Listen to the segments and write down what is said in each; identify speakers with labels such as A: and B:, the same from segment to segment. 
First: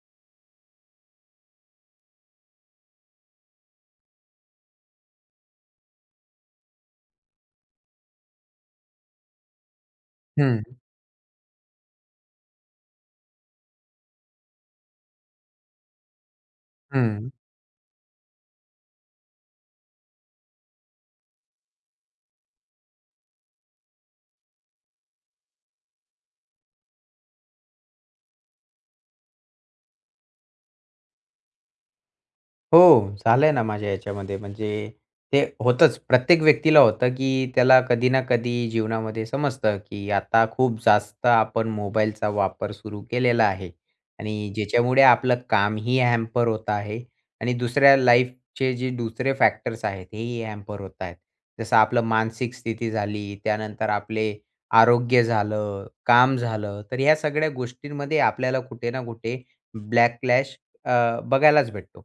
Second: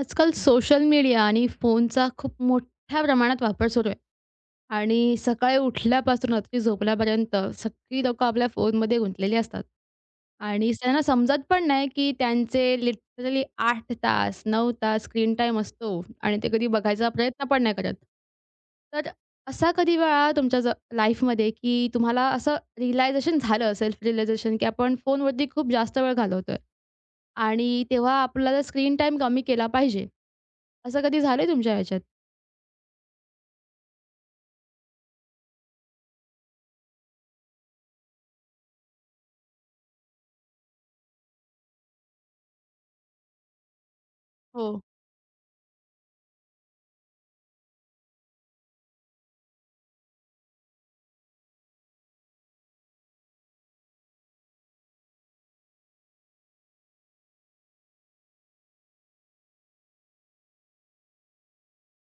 A: आजकाल social media आणि फोनचा खूप मोठ्या प्रमाणात वापर सुरू आहे. आणि सकाळी उठल्यापासून रात्री झोपल्यापर्यंत सगळी लोकं आपल्या फोनमध्ये गुंतलेली असतात.
B: हं,
A: आणि त्यांना समजत पण नाही, की त्यांचे लिटरली 8 तास, 9 तास स्क्रीन टाईम असतो आणि ते कधी बघायचा
B: हं.
A: प्रयत्न पण नाही करत. तर असा कधी वेळ तुमच्या लाईफमध्ये, की तुम्हाला असं रिअलायझेशन झालं, सेल्फ रिअलायझेशन, की आपण फोनवरती खूप जास्त वेळ घालवतोय आणि तेव्हा आपल्याला स्क्रीन टाईम कमी केला पाहिजे. असं कधी झालंय तुमच्या ह्याच्यात?
B: हो, झालंय ना माझ्या याच्यामध्ये. म्हणजे ते होतंच. प्रत्येक व्यक्तीला होतं, की त्याला कधी ना कधी जीवनामध्ये समजतं, की आता खूप जास्त आपण मोबाईलचा वापर सुरू केलेला आहे आणि
A: हो,
B: ज्याच्यामुळे आपलं कामही हॅम्पर होत आहे आणि दुसऱ्या लाईफचे जे दुसरे फॅक्टर्स आहेत, हेही हॅम्पर होत आहेत. जसं आपलं मानसिक स्थिती झाली, त्यानंतर आपले आरोग्य झालं, काम झालं. तर ह्या सगळ्या गोष्टींमध्ये आपल्याला कुठे ना कुठे ब्लॅक बघायलाच भेटतो.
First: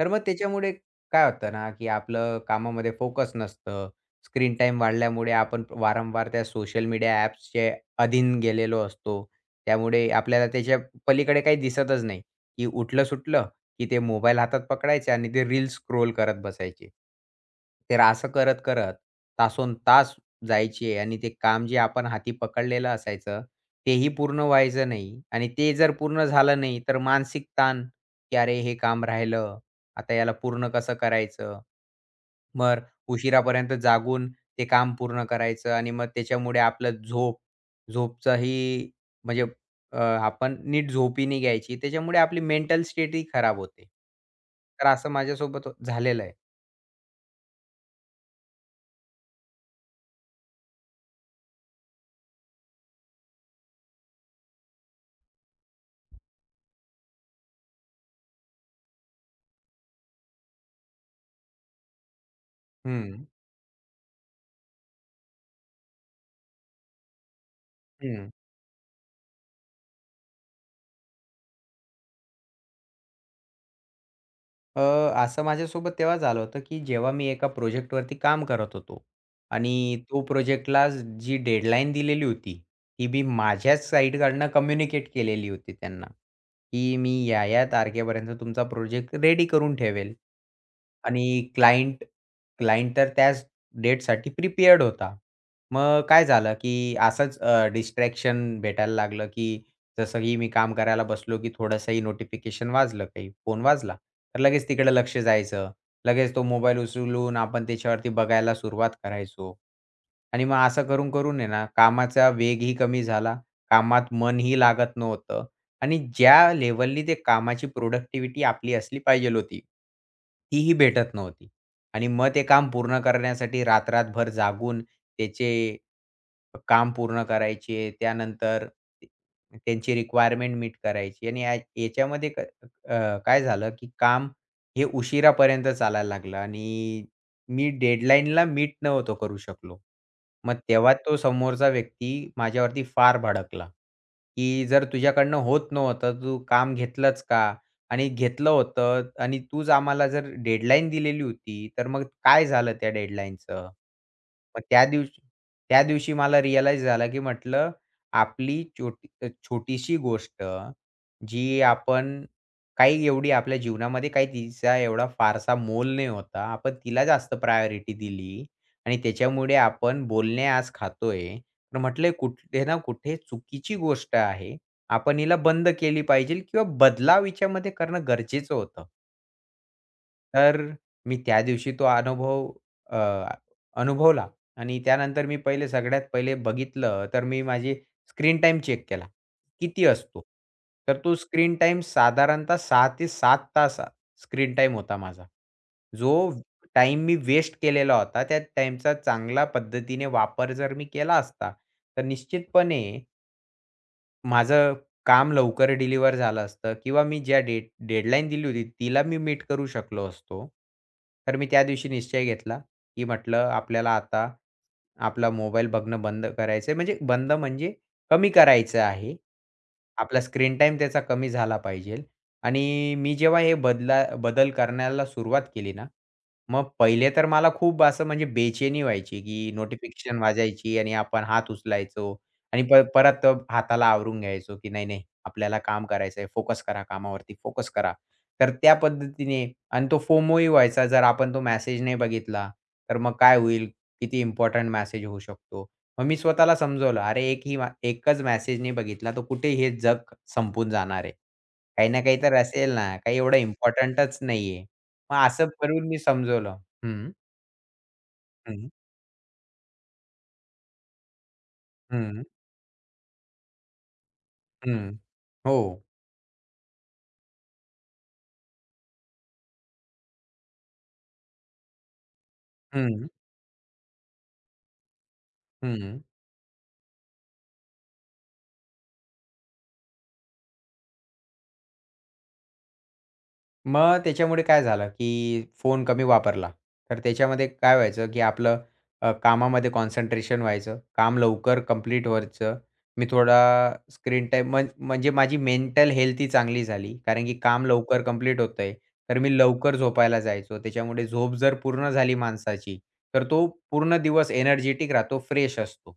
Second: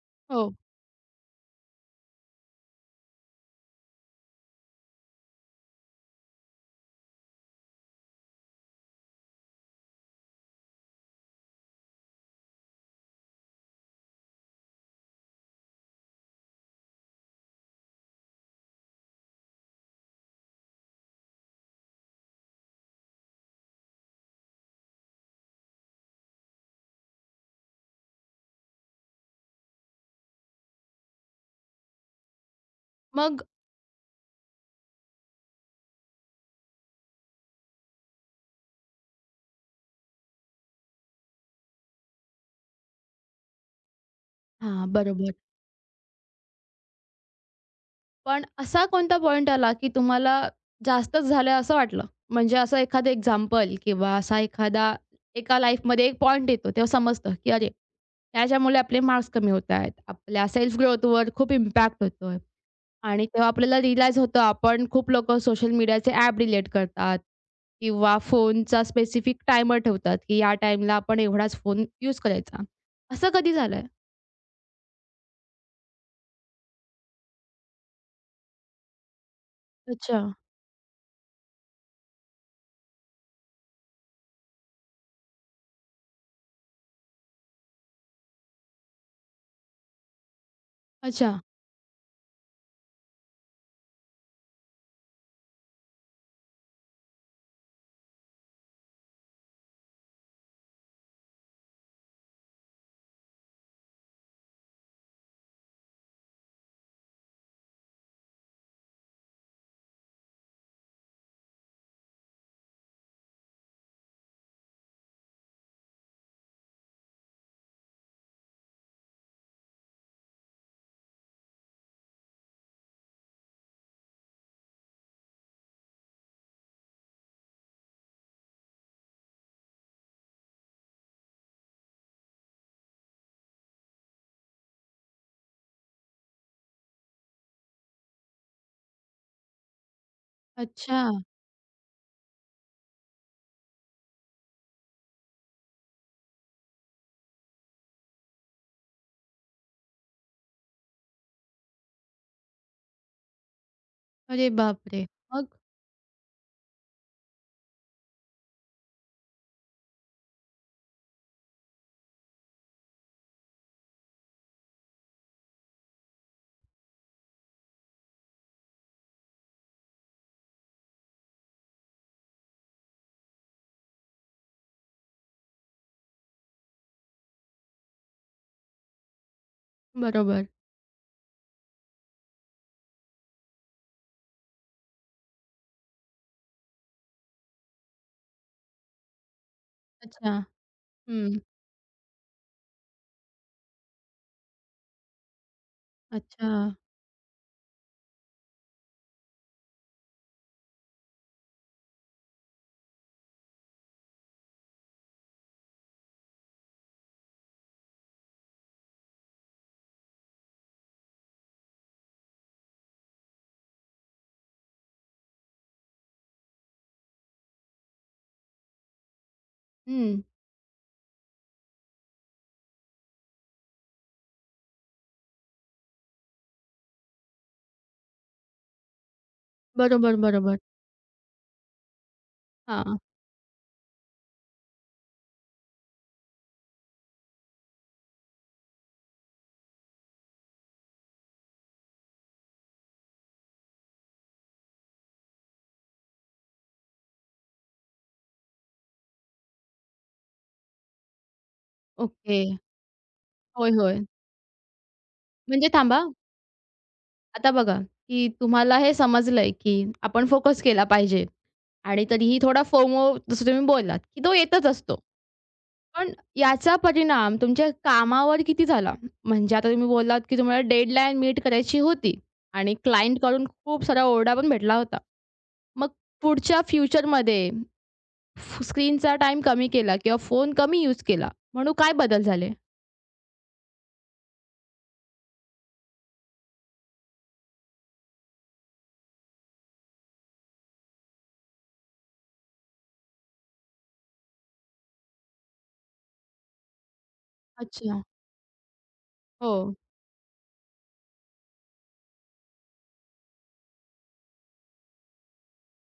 B: तर मग
A: हो.
B: त्याच्यामुळे काय होतं ना, की आपलं कामामध्ये फोकस नसतं. स्क्रीन टाईम वाढल्यामुळे आपण वारंवार त्या सोशल मीडिया ॲप्सचे अधीन गेलेलो असतो. त्यामुळे आपल्याला त्याच्या पलीकडे काही दिसतच नाही, की उठलं-सुटलं, की ते मोबाईल हातात पकडायचे आणि ते रील्स स्क्रोल करत बसायचे. तर असं करत-करत तासोनतास जायचे आणि ते काम जे आपण हाती पकडलेलं असायचं, तेही पूर्ण व्हायचं नाही आणि ते जर पूर्ण झालं नाही, तर मानसिक ताण की "अरे, हे काम राहिलं, आता याला पूर्ण कसं करायचं?" मग
A: मग
B: उशिरापर्यंत जागून ते काम पूर्ण करायचं आणि मग त्याच्यामुळे आपलं झोप झोपचाही म्हणजे अ, आपण नीट झोपही नाही घ्यायची. त्याच्यामुळे आपली मेंटल स्टेटही खराब होते.
A: हां,
B: तर असं
A: बरोबर.
B: माझ्यासोबत झालेलं आहे.
A: पण असा कोणता पॉइंट आला, की तुम्हाला जास्तच झालंय असं वाटलं? म्हणजे असं एखादं एक्झाम्पल किंवा असा एखादा एका लाईफमध्ये एक पॉइंट येतो, तेव्हा समजतं, की अरे, त्याच्यामुळे आपले मार्क्स कमी होत आहेत. आपल्या सेल्फ ग्रोथवर खूप इम्पॅक्ट होतोय.
B: हं,
A: आणि तेव्हा आपल्याला रिअलाईज होतं, आपण खूप लोकं सोशल मीडियाचे ॲप रिलेट करतात किंवा
B: हं.
A: फोनचा स्पेसिफिक टायमर ठेवतात, की या टाईमला आपण एवढाच फोन यूज करायचा. असं कधी झालंय?
B: अ, असं माझ्यासोबत तेव्हा झालं होतं, की जेव्हा मी एका प्रोजेक्टवरती काम करत होतो आणि
A: अच्छा.
B: तो प्रोजेक्टला जी डेडलाईन दिलेली होती, ती मी माझ्याच साइडकडनं कम्युनिकेट केलेली होती त्यांना, की मी या-या तारखेपर्यंत तुमचा प्रोजेक्ट रेडी करून ठेवेल. आणि
A: अच्छा.
B: क्लायंट क्लायंट तर त्याच डेटसाठी प्रिपेअर्ड होता. मग काय झालं, की असंच डिस्ट्रॅक्शन भेटायला लागलं, की जसं की मी काम करायला बसलो, की थोडंसंही नोटिफिकेशन वाजलं, काही फोन वाजला. तर लगेच तिकडे लक्ष जायचं. लगेच तो मोबाईल उचलून आपण त्याच्यावरती बघायला सुरुवात करायचो. आणि मग असं करून, करून आहे ना कामाचा वेगही कमी झाला. कामात मनही लागत नव्हतं आणि ज्या लेव्हलनी ते कामाची प्रॉडक्टिव्हिटी आपली असली पाहिजे होती, तीही भेटत नव्हती. आणि मग ते काम पूर्ण करण्यासाठी रात्र जागून त्याचे काम पूर्ण करायचे, त्यानंतर त्यांची रिक्वायरमेंट मीट करायची आणि याच्यामध्ये काय झालं, की काम हे उशिरापर्यंत चालायला लागलं आणि मी डेडलाईनला मीट नव्हतो करू शकलो. मग तेव्हा
A: अच्छा.
B: तो समोरचा व्यक्ती माझ्यावरती फार भडकला, की "जर तुझ्याकडनं होत नव्हतं, तू काम घेतलंच का?" आणि घेतलं होतं आणि तूच आम्हाला जर डेडलाईन दिलेली होती, तर मग काय झालं त्या डेडलाईनचं?
A: अरे
B: मग
A: बापरे! मग?
B: त्या दिवशी मला रिअलाईज झालं, की म्हटलं आपली छोटीशी गोष्ट जी आपण काही एवढी आपल्या जीवनामध्ये काही तिचा एवढा फारसा मोल नाही होता. आपण तिला जास्त प्रायोरिटी दिली आणि त्याच्यामुळे आपण बोलणे आज खातोय. तर म्हटलं कुठे ना कुठे चुकीची गोष्ट आहे. आपण हिला बंद केली पाहिजे किंवा बदलाव हिच्यामध्ये करणं गरजेचं होतं.
A: बरोबर.
B: तर मी त्या दिवशी तो अ, अनुभवला आणि त्यानंतर मी पहिले सगळ्यात पहिले बघितलं, तर मी माझी स्क्रीन टाईम चेक केला, किती असतो?
A: अच्छा.
B: तर तो
A: हं.
B: स्क्रीन टाईम साधारणतः 6 ते 7 तास स्क्रीन टाईम होता माझा. जो
A: अच्छा.
B: टाईम मी वेस्ट केलेला होता, त्या टाईमचा चांगल्या पद्धतीने वापर जर मी केला असता, तर निश्चितपणे माझं काम लवकर डिलिव्हर झालं असतं किंवा मी ज्या डेडलाईन दिली होती तिला मी मीट करू शकलो असतो. तर मी त्या दिवशी निश्चय घेतला, की म्हटलं आपल्याला आता आपला मोबाईल बघणं बंद करायचं आहे. म्हणजे बंद म्हणजे कमी करायचं आहे.
A: हं.
B: आपला स्क्रीन टाईम त्याचा कमी झाला पाहिजे आणि मी जेव्हा हे बदल करण्याला सुरुवात केली ना, मग पहिले तर मला खूप असं म्हणजे बेचैनी व्हायची, की
A: बरोबर,
B: नोटिफिकेशन
A: बरोबर.
B: वाजायची आणि आपण हात उचलायचो. आणि
A: हां.
B: परत हाताला आवरून घ्यायचो, की नाही, नाही आपल्याला काम करायचंय, फोकस करा कामावरती, फोकस करा. तर त्या पद्धतीने आणि तो फोमोही व्हायचा जर आपण तो मेसेज नाही बघितला, तर मग काय होईल? किती इम्पोर्टंट मेसेज होऊ शकतो. मग मी स्वतःला समजवलं, अरे एकच मेसेज नाही बघितला, तर कुठे हे जग संपून जाणार आहे. काही ना काही तर
A: ओके.
B: असेल ना, काही एवढं
A: होय, होय.
B: इम्पोर्टंटच नाहीये. मग असं
A: म्हणजे
B: करून मी
A: थांबा,
B: समजवलं. हं,
A: आता बघा, की
B: हं,
A: तुम्हाला हे समजलंय, की आपण फोकस केला पाहिजे आणि
B: हं,
A: तरीही थोडा फोमो जसं तुम्ही बोललात, की तो येतच
B: हं.
A: असतो.
B: हो.
A: पण याचा परिणाम तुमच्या कामावर किती झाला? म्हणजे आता तुम्ही बोललात, की तुम्हाला डेडलाईन मीट करायची होती आणि
B: हं,
A: क्लायंटकडून खूप सारा ओरडा पण भेटला होता. मग
B: हं.
A: पुढच्या फ्युचरमध्ये स्क्रीनचा टाईम कमी केला किंवा फोन कमी यूज केला, म्हणून काय बदल झाले?
B: मग त्याच्यामुळे काय झालं, की फोन कमी वापरला. तर त्याच्यामध्ये काय व्हायचं, की आपलं कामामध्ये कॉन्सन्ट्रेशन व्हायचं. काम लवकर कंप्लीट व्हायचं. मी थोडा स्क्रीन टाईम म्हणजे माझी मेंटल हेल्थ ही चांगली झाली. कारण की काम
A: अच्छा.
B: लवकर कंप्लीट होतंय. तर मी
A: हो,
B: लवकर झोपायला जायचो. त्याच्यामुळे झोप जर पूर्ण झाली माणसाची, तर तो पूर्ण दिवस एनर्जेटिक राहतो, फ्रेश असतो.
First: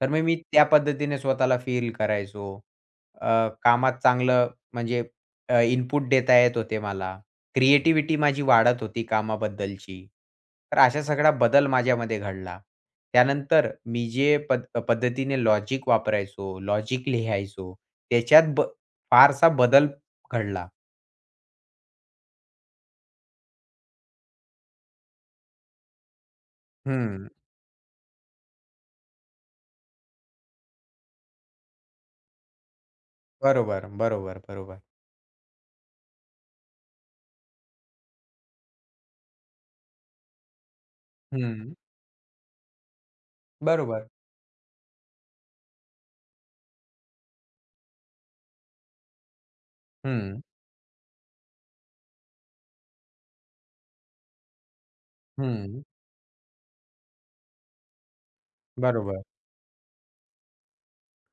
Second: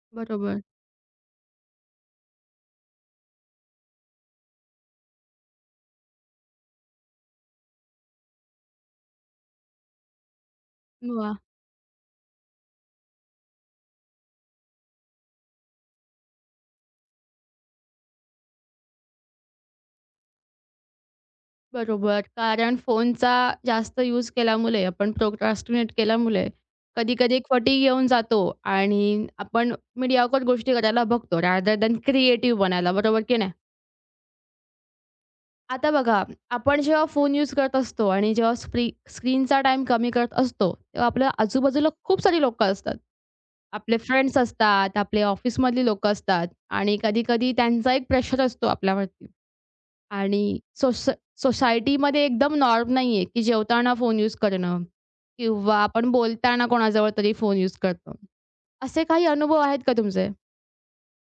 B: तर मग मी
A: बरोबर.
B: त्या पद्धतीने स्वतःला फील करायचो. कामात चांगलं म्हणजे इनपुट देता येत होते मला. क्रिएटिव्हिटी माझी वाढत होती कामाबद्दलची. तर अशा सगळा
A: वाह!
B: बदल माझ्यामध्ये घडला. त्यानंतर मी जे पद्धतीने लॉजिक वापरायचो, लॉजिक लिहायचो, त्याच्यात फारसा बदल घडला.
A: बरोबर. कारण फोनचा जास्त यूज केल्यामुळे, आपण प्रोक्रॅस्टिनेट केल्यामुळे
B: हं.
A: कधी-कधी एक फटीग येऊन जातो आणि आपण मीडियाकर गोष्टी करायला बघतो रॅदर दॅन क्रिएटिव्ह बनायला, बरोबर की नाही?
B: बरोबर, बरोबर, बरोबर.
A: आता बघा, आपण जेव्हा फोन यूज करत असतो आणि जेव्हा स्क्रीनचा टाईम कमी करत असतो, तेव्हा आपल्या
B: हं.
A: आजूबाजूला खूप सारी लोकं असतात. आपले
B: बरोबर.
A: फ्रेंड्स असतात, आपले ऑफिसमधली लोकं असतात आणि कधी-कधी त्यांचा एक प्रेशर असतो आपल्यावरती
B: हं,
A: आणि सोसायटीमध्ये एकदम नॉर्म नाहीये, की जेवताना फोन यूज करणं किंवा
B: हं.
A: आपण बोलताना कोणाजवळ तरी फोन यूज करतो. असे
B: बरोबर.
A: काही अनुभव आहेत का तुमचे?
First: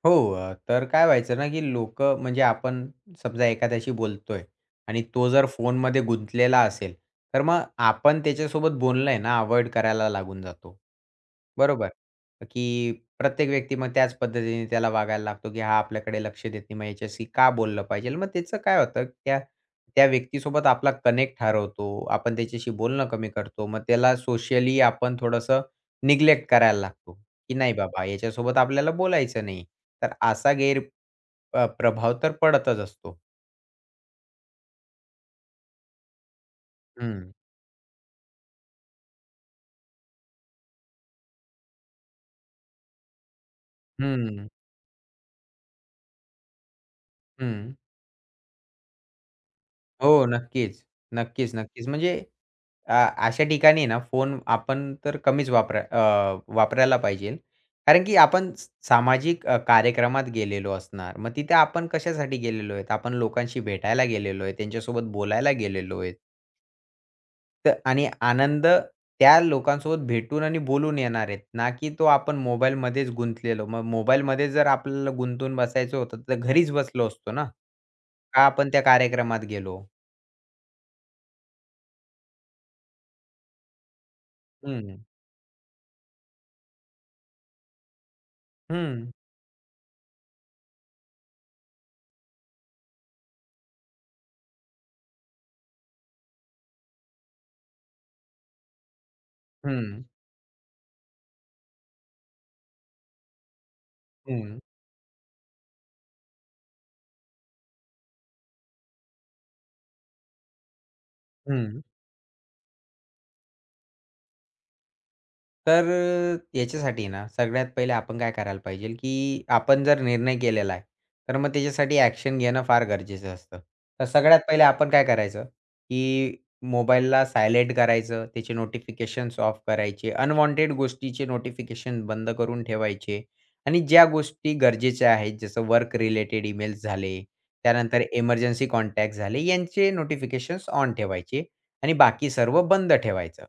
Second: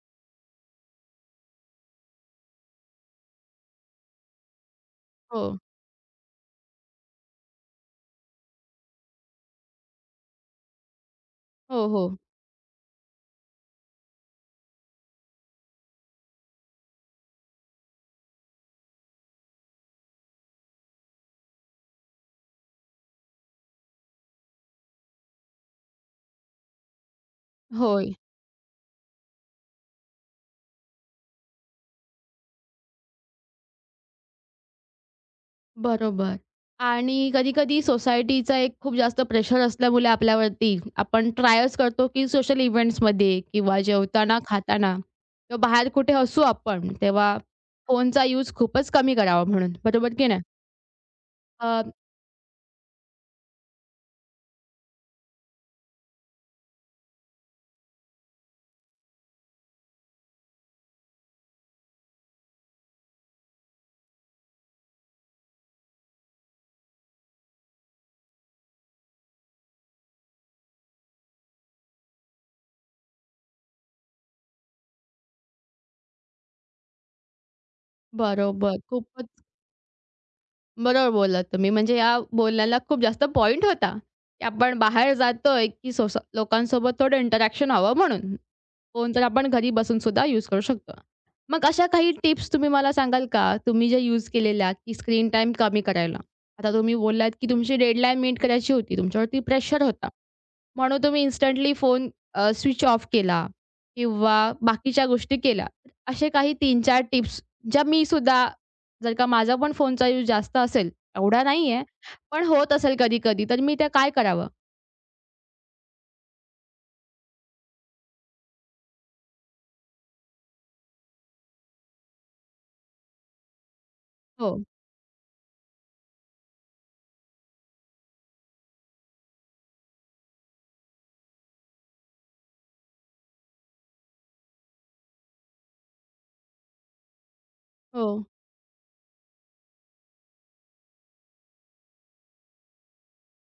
B: हो. तर काय व्हायचं ना, की लोकं म्हणजे आपण समजा एखाद्याशी बोलतोय आणि तो
A: हो.
B: जर फोनमध्ये गुंतलेला असेल, तर मग आपण त्याच्यासोबत बोलणं आहे ना अव्हॉइड करायला लागून जातो.
A: हो,
B: बरोबर?
A: हो.
B: की प्रत्येक व्यक्ती मग त्याच पद्धतीने त्याला वागायला लागतो, की हा आपल्याकडे लक्ष देत नाही. मग याच्याशी का बोललं पाहिजे? मग त्याचं काय होतं, त्या त्या व्यक्तीसोबत आपला कनेक्ट हरवतो. आपण त्याच्याशी बोलणं कमी करतो. मग त्याला सोशली आपण थोडंसं निग्लेक्ट करायला लागतो. की नाही बाबा
A: होय.
B: याच्यासोबत आपल्याला बोलायचं नाही. तर असा प्रभाव तर पडतच असतो.
A: बरोबर. आणि
B: हं,
A: कधी-कधी सोसायटीचा एक खूप जास्त प्रेशर असल्यामुळे आपल्यावरती, आपण ट्रायच करतो की सोशल इव्हेंट्समध्ये किंवा जेवताना,
B: हं,
A: खाताना किंवा बाहेर कुठे असू आपण, तेव्हा
B: हं.
A: फोनचा यूज खूपच कमी करावा म्हणून. बरोबर
B: हो,
A: की नाही?
B: नक्कीच. नक्कीच,
A: अ,
B: नक्कीच. म्हणजे अ, अशा ठिकाणी ना फोन आपण तर कमीच वापरायला पाहिजे. कारण की आपण सामाजिक कार्यक्रमात गेलेलो असणार. मग तिथे आपण कशासाठी गेलेलो आहेत? आपण लोकांशी भेटायला गेलेलो आहे, त्यांच्यासोबत बोलायला गेलेलो आहेत. तर आणि आनंद त्या लोकांसोबत भेटून आणि बोलून येणार आहेत, ना की तो आपण मोबाईलमध्येच गुंतलेलो. मग मोबाईलमध्ये जर आपल्याला गुंतून बसायचं होतं, तर घरीच बसलो असतो ना. का आपण
A: बरोबर.
B: त्या
A: खूपच
B: कार्यक्रमात गेलो?
A: बरोबर बोललात तुम्ही. म्हणजे या बोलण्याला खूप जास्त पॉइंट होता, की आपण
B: हं,
A: बाहेर जातोय, की लोकांसोबत थोडं इंटरॅक्शन व्हावं म्हणून.
B: हं,
A: फोन तर आपण घरी बसून सुद्धा यूज करू शकतो. मग अशा काही टिप्स तुम्ही मला सांगाल का? तुम्ही ज्या यूज केलेल्या, की स्क्रीन टाईम कमी करायला. आता तुम्ही बोललात, की तुमची डेडलाईन मीट करायची होती. तुमच्यावरती प्रेशर
B: हं,
A: होता. म्हणून तुम्ही इन्स्टंटली फोन स्विच ऑफ केला किंवा
B: हं,
A: बाकीच्या गोष्टी केल्या. असे काही तीन-चार टिप्स ज्या मी सुद्धा जर का माझा पण फोनचा यूज जास्त असेल, एवढा नाही
B: हं.
A: आहे, पण होत असेल कधी-कधी, तर मी त्या काय करावं?
B: तर याच्यासाठी ना सगळ्यात पहिले आपण काय करायला पाहिजे, की आपण जर निर्णय केलेला आहे, तर मग त्याच्यासाठी ॲक्शन घेणं फार गरजेचं असतं. तर सगळ्यात
A: हो,
B: पहिले आपण काय करायचं, की मोबाईलला सायलेंट करायचं, त्याचे नोटिफिकेशन्स ऑफ करायचे, अनवॉन्टेड गोष्टीचे नोटिफिकेशन बंद करून ठेवायचे आणि ज्या गोष्टी गरजेच्या आहेत, जसं वर्क रिलेटेड ईमेल्स झाले, त्यानंतर
A: हो,
B: इमर्जन्सी कॉन्टॅक्ट झाले, यांचे नोटिफिकेशन्स ऑन ठेवायचे आणि बाकी सर्व बंद ठेवायचं.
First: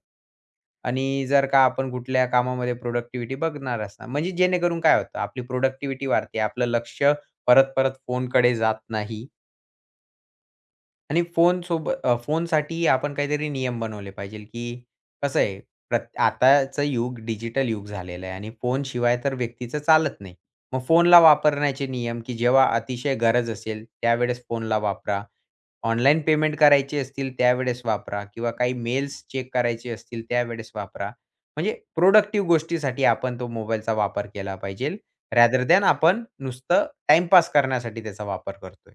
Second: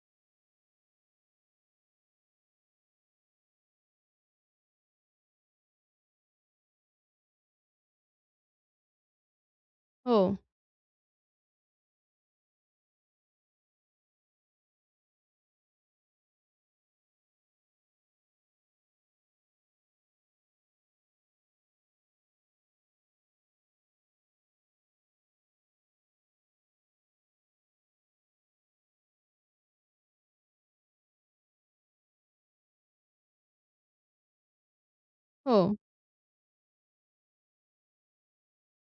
B: आणि जर का आपण कुठल्या कामामध्ये प्रोडक्टिव्हिटी बघणार असणार, म्हणजे जेणेकरून काय होतं आपली प्रोडक्टिव्हिटी वाढते. आपलं लक्ष परत-परत फोनकडे जात नाही
A: हो,
B: आणि फोनसाठी आपण काहीतरी नियम बनवले पाहिजे, की कसं आहे आताचं युग डिजिटल युग झालेलं आहे आणि फोनशिवाय तर व्यक्तीचं चालत नाही. मग फोनला वापरण्याचे नियम, की जेव्हा अतिशय गरज असेल त्यावेळेस फोनला वापरा. ऑनलाईन पेमेंट करायचे असतील त्यावेळेस वापरा किंवा काही मेल्स चेक करायचे असतील त्यावेळेस वापरा. म्हणजे प्रोडक्टिव्ह गोष्टीसाठी आपण तो मोबाईलचा वापर केला पाहिजे. रॅदर
A: हो,
B: दॅन आपण नुसतं टाईमपास करण्यासाठी त्याचा वापर करतोय.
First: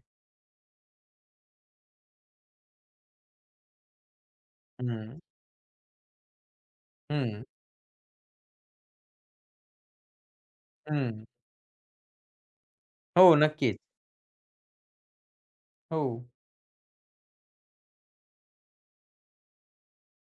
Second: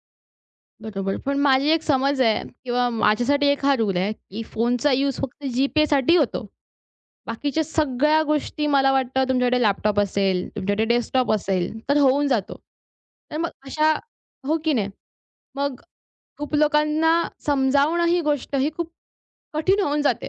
A: बरोबर. पण माझी एक समज आहे किंवा माझ्यासाठी एक हा रूल आहे, की फोनचा यूज
B: हं,
A: फक्त जी-पेसाठी होतो.
B: हं,
A: बाकीच्या सगळ्या गोष्टी मला वाटतं तुमच्याकडे लॅपटॉप असेल, तुमच्याकडे
B: हं.
A: डेस्कटॉप असेल, तर होऊन जातो.
B: हो,
A: तर मग
B: नक्कीच.
A: अशा हो की नाही? मग
B: हो,
A: खूप लोकांना समजावणं ही गोष्ट ही खूप कठीण होऊन जाते.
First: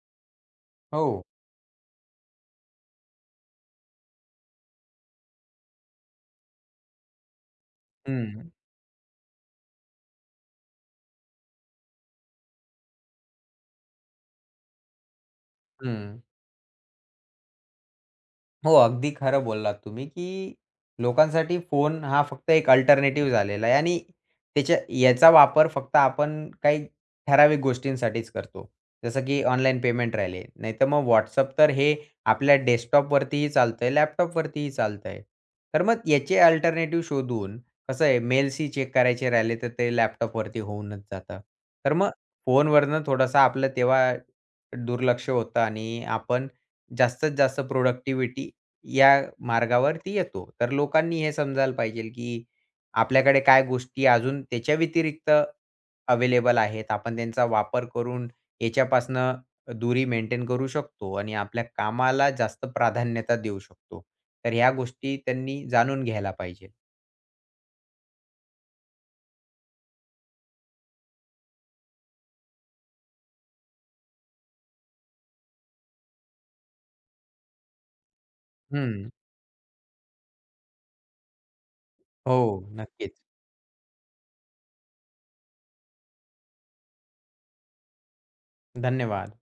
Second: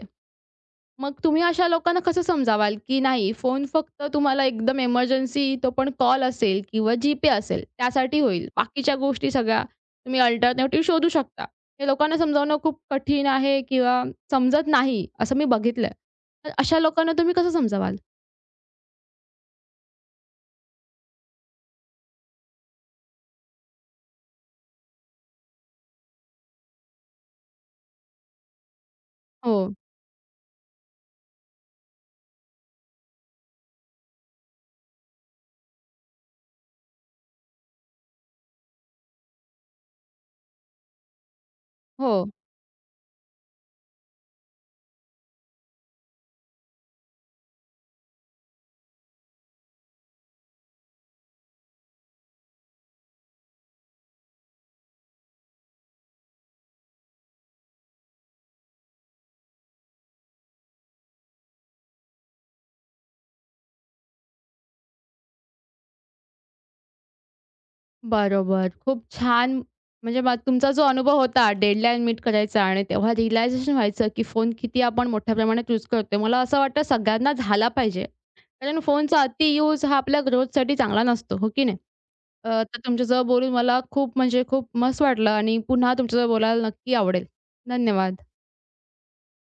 B: हो.
A: मग तुम्ही अशा लोकांना कसं समजावाल, की नाही फोन फक्त तुम्हाला एकदम इमर्जन्सी तो पण कॉल असेल किंवा जी असेल त्यासाठी होईल.
B: हं,
A: बाकीच्या गोष्टी सगळ्या तुम्ही अल्टरनेटिव्ह शोधू शकता. हे लोकांना समजावणं खूप कठीण आहे किंवा समजत नाही असं मी बघितलंय.
B: हं.
A: तर अशा लोकांना तुम्ही कसं समजावाल?
B: हो, अगदी खरं बोललात तुम्ही, की लोकांसाठी फोन हा फक्त एक अल्टरनेटिव्ह झालेला आहे आणि त्याच्या याचा वापर फक्त आपण काही ठराविक गोष्टींसाठीच करतो. जसं की
A: हो,
B: ऑनलाईन पेमेंट राहिले, नाहीतर मग WhatsApp तर हे आपल्या डेस्कटॉपवरतीही चालतंय, लॅपटॉपवरतीही चालतंय. तर मग याचे अल्टरनेटिव्ह शोधून कसं आहे मेल्सही चेक करायचे राहिले, तर ते लॅपटॉपवरती होऊनच जातं. तर मग
A: हो.
B: फोनवरनं थोडासा आपलं तेव्हा दुर्लक्ष होतं आणि आपण जास्तीत जास्त प्रोडक्टिव्हिटी या मार्गावरती येतो. तर लोकांनी हे समजायला पाहिजे, की आपल्याकडे काय गोष्टी अजून त्याच्या व्यतिरिक्त अवेलेबल आहेत. आपण त्यांचा वापर करून याच्यापासनं दूरी मेंटेन करू शकतो आणि आपल्या कामाला जास्त प्राधान्यता देऊ शकतो. तर ह्या गोष्टी त्यांनी जाणून घ्यायला पाहिजे.
A: बरोबर. खूप छान म्हणजे मग तुमचा जो अनुभव होता डेडलाईन मीट करायचा आणि तेव्हा रिअलायझेशन व्हायचं, की फोन किती आपण मोठ्या प्रमाणात यूज करतोय. मला असं वाटतं सगळ्यांना झाला पाहिजे. कारण
B: हं.
A: फोनचा अति यूज हा आपल्या ग्रोथसाठी चांगला नसतो, हो की नाही?
B: हो,
A: तर
B: नक्कीच.
A: तुमच्याजवळ बोलून मला खूप म्हणजे खूप मस्त वाटलं आणि पुन्हा तुमच्याजवळ बोलायला नक्की आवडेल. धन्यवाद.
B: धन्यवाद.